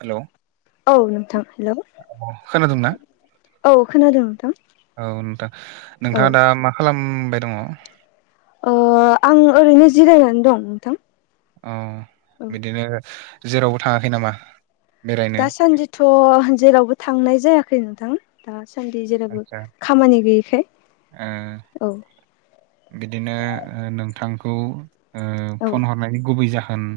हेल' औ औ नोंथां हेलौ खोनादोंना? औ खोनादों नोंथां औ नोंथां औ नोंथाङा दा मा खालामबाय दङ? ओ आं ओरैनो जिरायनानै दं नोंथां। अ औ बिदिनो जेरावबो थाङाखै नामा? बेरायनो? दासान्दिथ' जेरावबो थांनाय जायाखै नोंथां। दासान्दि जेरावबो आदसा खामानि गैयिखाय ओ औ बिदिनो ओ नोंथांखौ ओ औ फन हरनायनि गुबै जाहोन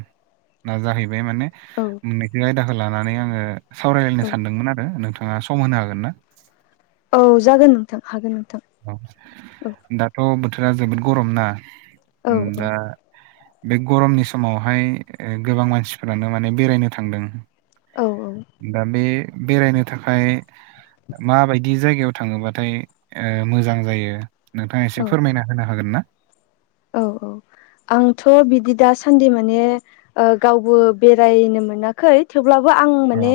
ना जाहैबाय माने औ मोननैसो आयदाखो लानानै आङो सावरायलायनो औ सानदोंमोन आरो नोंथाङा सम होनो हागोनना? औ जागोन नोंथां हागोन नोंथां औ अ दाथ' बोथोरा जोबोद गरमना औ उम दा बे गरमनि समावहाय ओ गोबां मानसिफोरानो माने बेरायनो थांदों। औ औ दा बे बेरायनो थाखाय माबायदि जायगायाव थाङोबाथाय मोजां जायो नोंथाङा एसे औ फोरमायना होनो हागोन ना औ औ आंथ' बिदि दासान्दि माने गावबो बेरायनो मोनाखै थांडाखै थेवब्लाबो आं औ माने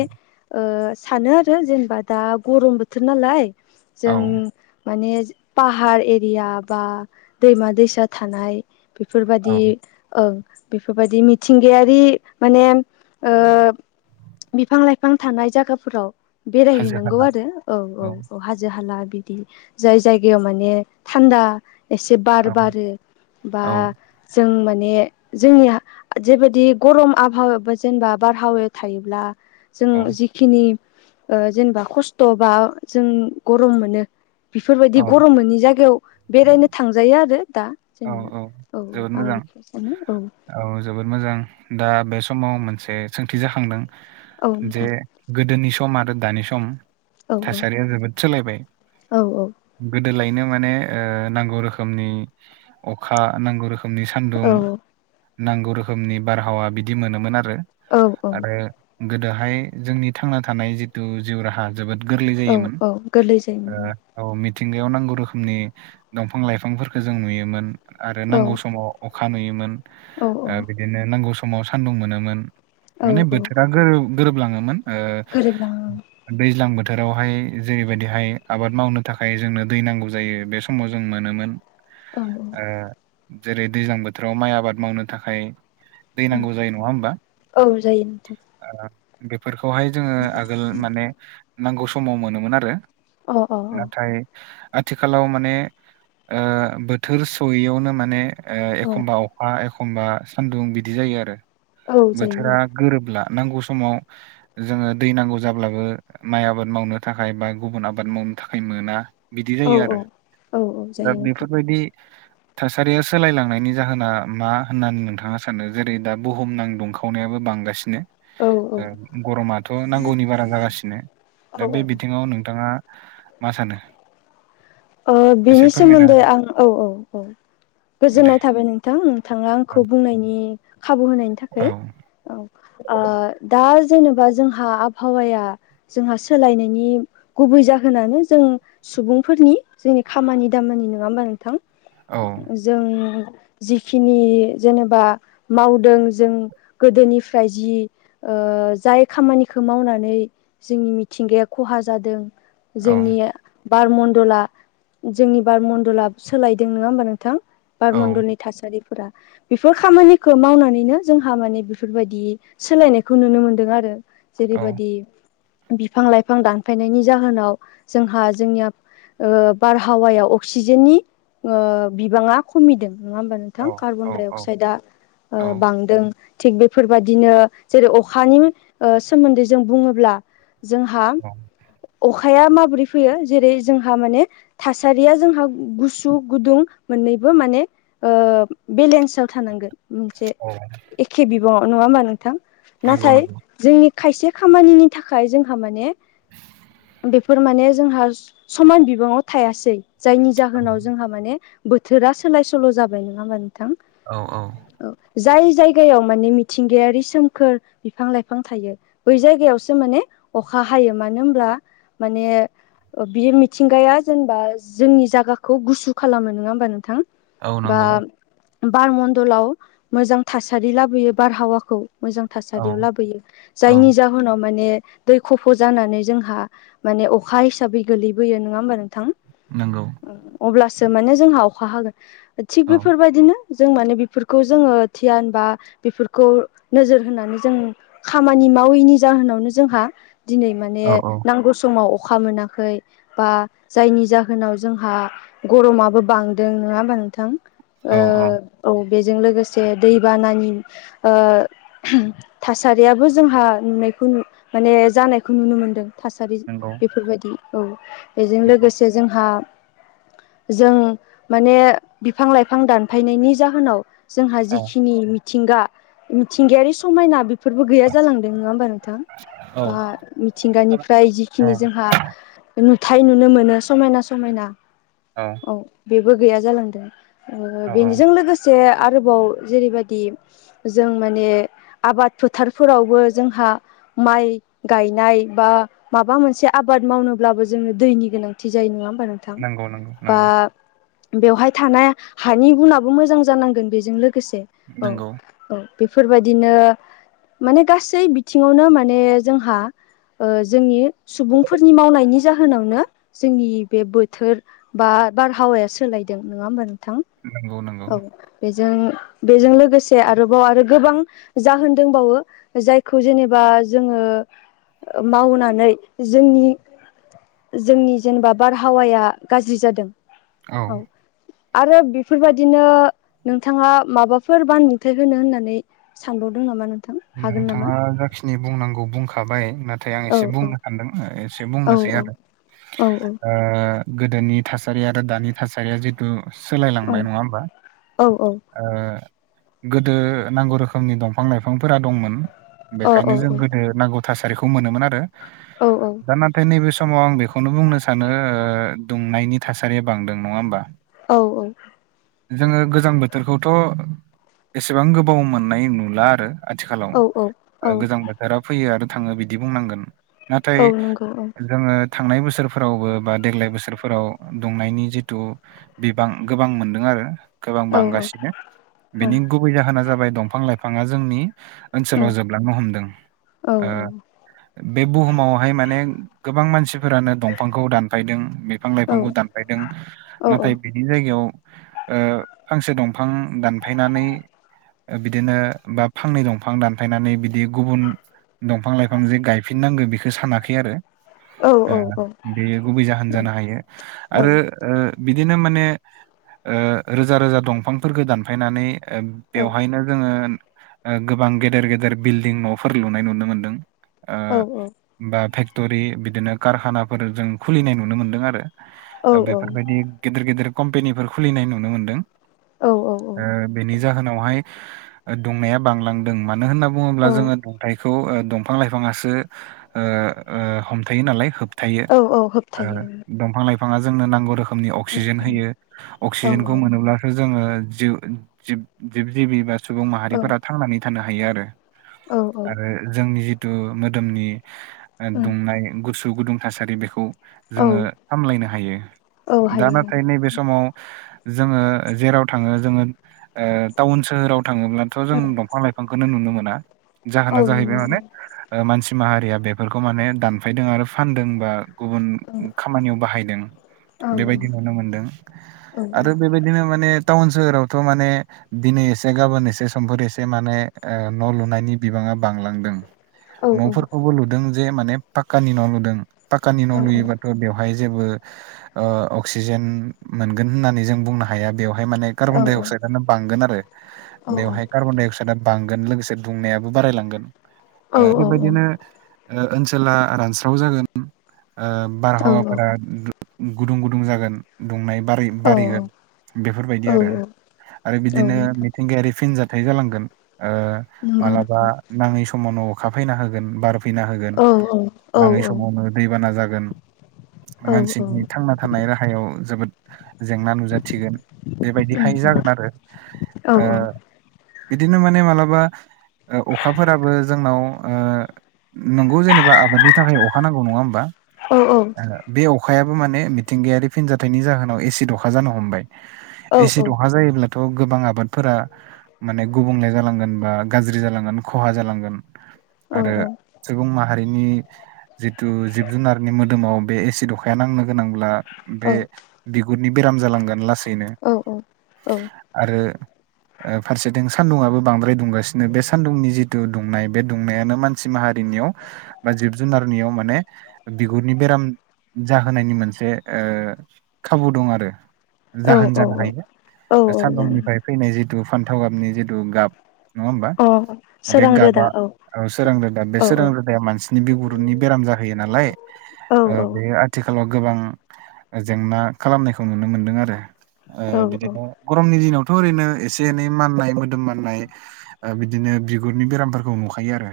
सानो आरो जेनेबा दा गरम बोथोर नालाय औ जों माने पाहार एरिया बा दैमा दैसा थानाय औ बेफोरबायदि बेफोरबायदि मिथिंगायारि माने बिफां लाइफां थानाय जायगाफोराव हाजो बेरायहैनांगौ हाला आरो औ औ औ हाजो हाला जाय जायगायाव माने थान्दा एसे बार औ बारो बा औ जों माने जोंनिया जेबायदि गरम आबहावायाव बा जेनेबा बारहावायाव थायोब्ला जों औ जिखिनि जेनेबा खस्थ' बा जों गरम मोनो बेफोरबायदि औ गरम मोननि जायगायाव बेरायनो थांजायो आरो दा औ औ जेनेबा जोबोद आं मोजां बेखौ सानो औ औ जोबोद मोजां दा बे समाव मोनसे सोंथि जाखांदों औ जे नोंथां गोदोनि सम आरो दानि सम औ थासारिया जोबोद सोलायबाय औ गोदोलायनो माने नांगौ रोखोमनि अखा नांगौ रोखोम रोखोमनि सान्दुं नांगौ रोखोमनि बारहावा बिदि मोनोमोन आरो औ औ आरो गोदोहाय जोंनि थांना थानाय जिथु जिउ राहा जोबोद गोरलै औ जायोमोन औ गोरलै जायोमोन औ मिथिंगायाव नांगौ रोखोमनि दंफां लाइफांफोरखौ जों नुयोमोन आरो औ नांगौ समाव अखा नुयोमोन औ बिदिनो नांगौ समाव सान्दुं मोनोमोन औ माने औ बोथोरा गोरोबलाङोमोन ओ गोरोबलाङो ओं दैज्लां बोथोरावहाय जेरैबायदिहाय आबाद मावनो थाखाय जोंनो दै नांगौ जायो बे सम समाव जों मोनोमोन औ जेरै दैज्लां बोथोराव माइ आबाद मावनो थाखाय दै नांगौ जायो नङा होमबा औ जायो नोंथां बेफोरखौहाय जोङो आगोल माने नांगौ समाव मोनोमोन आरो अ अ नाथाय आथिखालाव माने बोथोर सयैयावनो माने अ औ एखमबा अखा एखब एखमबा सान्दुं बिदि जायो आरो औ जायो बोथोरा गोरोबला नांगौ समाव जोङो दै नांगौ जाब्लाबो माइ आबाद मावनो थाखाय बा गुबुन आबाद मावनो थाखाय मोना बिदि औ जायो औ आरो औ दा जायो नोंथां बेफोरबायदि थासारिया सोलायलांनायनि जाहोना मा होननानै नोंथाङा सानो जेरै दा बुहुम नां दुंखाव खावनायाबो बांगासिनो औ औ गरमाथ' नांगौनि बारा जागासिनो औ दा बे औ बिथिङाव नोंथाङा मा सानो एसे बिनि फोरमायना सोमोन्दै होदो आं औ औ औ दे गोजोननाय था बाय नोंथां नोंथाङा औ आंखौ बुंनायनि खाबु होनायनि औ थाखाय औ दा जेनेबा जोंहा आबहावाया जोंहा सोलायनायनि गुबै जाहोनानो जों सुबुंफोरनि जोंनि खामानि दामानि नङा होमबा नोंथां औ जों जिखिनि जेनेबा मावदों जों गोदोनिफ्राय जि जाय खामानिखौ मावनानै जोंनि मिथिंगाया खहा जादों औ जोंनि बार मण्डला जोंनि बार मण्डला सोलायदों नङा होमबा नोंथां औ बारमण्डलनि थासारिफोरा बेफोर खामानिखौ मावनानैनो जोंहा माने बेफोरबायदि सोलायनायखौ नुनो मोनदों आरो औ जेरैबायदि बिफां लाइफां दानफायनायनि जाहोनाव जोंहा जोंनिया ओ बारहावायाव अक्सिजेननि बिबाङा खमिदों नङा होमबा नों औ थां कार्बनडाइ औ अक्साइदा ओ बांदों थिग बेफोरबाददिनो जेरै अखानि सोमोन्दै जों बुङोब्ला जोंहा औ अखाया माबोरै फैयो जेरै जों जोंहा माने थासारिया जोंहा गुसु गुदुं मोननैबो माने ओ बेलेन्स थानांगोन मोनसे औ एखे बिबाङाव नङा होमबा नोंथां ना नंगौ नंगौ जोंनि खायसे खामानिनि थाखाय जोंहा माने बेफोर माने जोंहा समान बिबाङाव थायासै जायनि औ जाहोनाव जोंहा माने बोथोरा सोलाय सोल' जाबाय नङा होमबा नोंथां औ औ औ जाय जायगायाव माने मिथिंगायारि सोमखोर बिफां लाइफां थायो बै जायगायावसो माने अखा हायो मानो होमब्ला माने बेयो मिथिंगाया जेनेबा जोंनि जायगाखौ गुसु खालामो नङा होमबा नोंथां औ बा नंगौ बार मडण्लाव मोजां थासारि लाबोयो बारहावाखौ मोजां औ थासारियाव लाबोयो औ जायनि जा उनाव माने दै खफ' जानानै जोंहा माने अखा हिसाबै गोलैबोयो नोङा होमबा नोंथां नोंगौ अब्लासो माने जोंहा अखा हागोन थिग औ बेफोरबायदिनो जों माने बेफोरखौ जोङो दियान बा बेफोरखौ नोजोर होनानै जों खामानि मावैनि जाहोनावनो जोंहा दिनै माने औ औ नांगौ समाव अखा मोनाखै बा जायनि जाहोनाव जोंहा गरमाबो बांदों नङा हबा नोंथां ओ औ बेजों लोगोसे दैबानानि ओ थासारियाबो जोंहा नुनायखौ माने जानायखौ नुनो मोनदों थासारि नंगौ बेफोरबायदि औ बेजों नंगौ लोगोसे जोंहा जों माने बिफां लाइफां दानफायनायनि जाहोनाव जोंहा औ जिखिनि मिथिंगा मिथिंगायारि समायना बेफोरबो गैया जालांदों नङा होमबा नोंथां औ बा मिथिंगानिफ्राय जिखिनि जोंहा नुथाय नुनो मोनो समायना समायना औ बेबो गैया जालांदों औ बेजों लोगोसे आरोबाव जेरैबायदि जों माने आबाद फोथारफोरावबो जोंहा माइ गायनाय बा माबा मोनसे आबाद मावनो अब्लाबो जोङो दैनि गोनांथि जायो नङा होमबा नोंथां नंगौ नंगौ बा नंगौ बेवहाय थानाय हानि गुनाबो मोजां जानांगोन बेजों लोगोसे औ नंगौ औ बेफोरबायदिनो माने गासै बिथिङावनो माने जोंहा ओ जोंनि सुबुंफोरनि मावनाय बिनि जाहोनावनो जोंनि बे बोथोर बा बारहावाया सोलायदों नङा होमबा नोंथां नंगौ नंगौ औ बेजों बेजों लोगोसे आरोबाव आरो गोबां जाहोन दोंबावो जायखौ जेनेबा जोङो मावनानै जोंनि जोंनि जेनेबा बारहावाया गाज्रि जादों औ आरो बेफोरबायदिनो नोंथाङा माबाफोर बाबुंथाय होनो होननानै सानबावदों नामा नों नोंथाङा जाखिनि बुंनांगौ बुंखाबाय ना थाय आं औ एसे औ बुंनो सानदों एसे औ बुंनोसै औ आरो औ ओ गोदोनि थासारि आरो दानि थासारिया जिथु औ सोलायलांबाय नङा होमबा औ औ ओ गोदो नांगौ रोखोमनि दंफां लाइफांफोरा दंमोन। औ बेखायनो जों गोदो नांगौ थासारिखौ मोनोमोन आरो। औ औ। दा नाथाय नैबे समाव आं बेखौनो बुंनो सानो ओ दुंनायनि थासारिया बांदों। नङा होमबा? औ औ। जोङो गोजां बोथोरखौथ' एसेबां गोबाव मोननाय नुला आरो। आथिखालाव औ औ ओ गोजां बोथोरा फैयो आरो थाङो बिदि बुंनांगोन। नाथाय औ नंगौ जोङो थांनाय बोसोरफोरावबो बा देग्लाय बोसोरफोराव दुंनायनि जिथु बिबां गोबां मोनदों आरो। गोबां औ औ बांगासिनो बिनि गुबै जाहोना जाबाय दंफां लाइफाङा जोंनि ओनसोलाव जोबलांनो हमदों। ओ बे बुहुमावहाय माने गोबां मानसिफोरानो दंफांखौ दानफायदों। बि फां लाइफांखौ दानफायदों ओं नाथाय बिनि जायगायाव ओ फांसे दंफां दानफायनानै ओ बिदिनो बाब फांनै दंफां दानफायनानै बिदि गुबुन दंफां लाइफां जे गायफिननांगो बिखो सानाखै आरो। ओं औ ओ ओं औ बेयो गुबै जाहोन जानो हायो आरो ओ बिदिनो माने ओ रोजा रोजा दंफांफोरखो दानफायनानै ओ बेवहायनो जोङोन ओ गोबां गेदेर गेदेर बिल्डिं न'फोर लुनाय नुनो मोनदों। ओ औ औ बा फेक्ट'रि बिदिनो कारखानाफोर जों खुलिनाय नुनो मोनदों आरो। औ ओ बेफोरबायदि गेदिर गेदिर कम्पेनिफोर खुलिनाय नुनो मोनदों। औ ओ बेनि जाहोनावहाय ओ दुंनाया बांलां दों मानो होनना बुङोब्ला औ जोङो दुथायखौ ओ दंफ फां लाइफाङासो ओ ओ हमथायो नालाय होब थायो औ औ ओ होबथायो दंफां लाइ फाङा जोंनो नांगौ रोखोमनि अक्सिजेन ओम होयो। अक्सिजेनखौ ओम मोनोब्ला सो जोङो जिउ जिब जिब जिबि बा सुबुं औ माहारिफोरा थांनानै थानो हायो आरो। औ औ आरो जोंनि जिथु मोदोमनि ओ दुंनाय गुसु गुदुं थासारि बेखौ जोङो ओम औ सामलायनो हायो। औ दा हायो नाथाय नैबे समाव जोङो जेराव थाङो जोङो ओ टाउन सोहोराव थाङोब्लाथ' जों ओम दफां लाइफांखोनो नुनो मोना औ जाहोना जाहैबाय नोंनाव माने ओ मानसि माहारिया बेफोरखो माने दानफायदों आरो फानदों बा गुबुन खामानियाव बाहायदों औ बेबायदि नुनो मोनदों औ आरो बेबाय दिनो माने टाउन सोहोरावथ' माने दिनै एसे गाबोन एसे समफोर एस से माने ओ न' लुनायनि बिबाङा बांलांदों। औ न'फोरखौबो लुदों जे माने पाकानि न' लुदों पाकानि न' लुयोबाथ थ' बेवहाय जेबो ओ अक्सिजेन मोनगोन होननानै जों बुंनो हाया बेवहाय माने कार्बन डाइ अक्साइडनो बांगोन आरो बेवहाय कार्बन डाइ अक्साइदा बांगोन लोगोसे दुंनायाबो बारायलांगोन। ओ औ बेबायदिनो ओ ओनसोला रानस्राव जागोन ओ बारहावाफोरा गुदुं गुदुं जागोन दुंनाय बारै बारिगोन बेफोरबायदि औ आरो आरो बिदिनो नोंथां मिथिंगायारि फिनजा थाय जालांगोन ओ नंगौ मालाबा नोंथां नाङै समावनो अखा फायना होगोन बार फैना होगोन औ औ नाङै समावनो दैबाना जागोन औ उम मानसिनि थांना थानाय राहायाव जोबोद जेंना नुजाथिगोन। बेबायदिहाय उम जागोन आरो औ औ ओ बिदिनो माने मालाबा ओ अखाफोराबो जोंनाव ओ नोंगौ जेनेबा आबादनि थाखाय अखा नांगौ नङा होमबा। औ औ ओ बे अखायाबो माने मिथिंगायारि फिनजाथाइनि जाहोनाव एसिड अखा जानो हमबाय। एसिद अखा जायोब्लाथ' गोबां आबादफोरा माने गुबुंले जालांगोन बा गाज्रि जालांगोन खहा जालांगोन आरो सुबुं माहारिनि जिथु जिब जुनारनि मोदोमाव बे एसिड अखाया नांनो गोनांब्ला बे बिगुदनि बेराम जालांगोन लास औ औ औ। आरो ओ फारसेथिं सान्दुङआबो बांद्राय दुंगासिनो बे सान्दुंनि जिथु दुंनाय बे दुंनायानो मानसि माहारिनियाव बा जिब जुनारनियाव माने बिगुरनि बेराम जाहोनायनि मोनसे ओ खाबु दं आरो औ जाहोन जानो औ हायो जागोन सानदुंनिफ्राय फैनाय जिथु फान्थाव गाबनि जिथु गाब नङा होमबा अ बे सोरां रोदा गाबा औ सोरां रोदा बे औ सोरां रोदाया मानसि बिगुरनि बेराम जाहैयो नालाय ओ औ औ बेयो आथिखालाव गोबां जेंना खालामनायखौ नुनो मोनदों आरो ओ औ औ बिदिनो गरमनि दिनावथ' ओरैनो एस एसे एनै माननाय मोदोम माननाय ओ बिदिनो बिगुरनि बेरामफोरखौ नुखायो आरो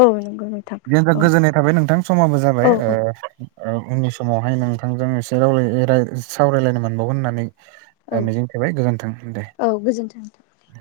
औ नंगौ नोंथां दे होनबा औ गोजोननाय थाबाय नोंथां समाबो जाबाय औ ओ ओ उननि समावहाय नोंथांजों एसे ‌रायलाय राय सावरायलायनो मोनबावगोन होननानै औ मिजिंथिबाय गोजोन्थों दे। औ गोजोन्थों। दे।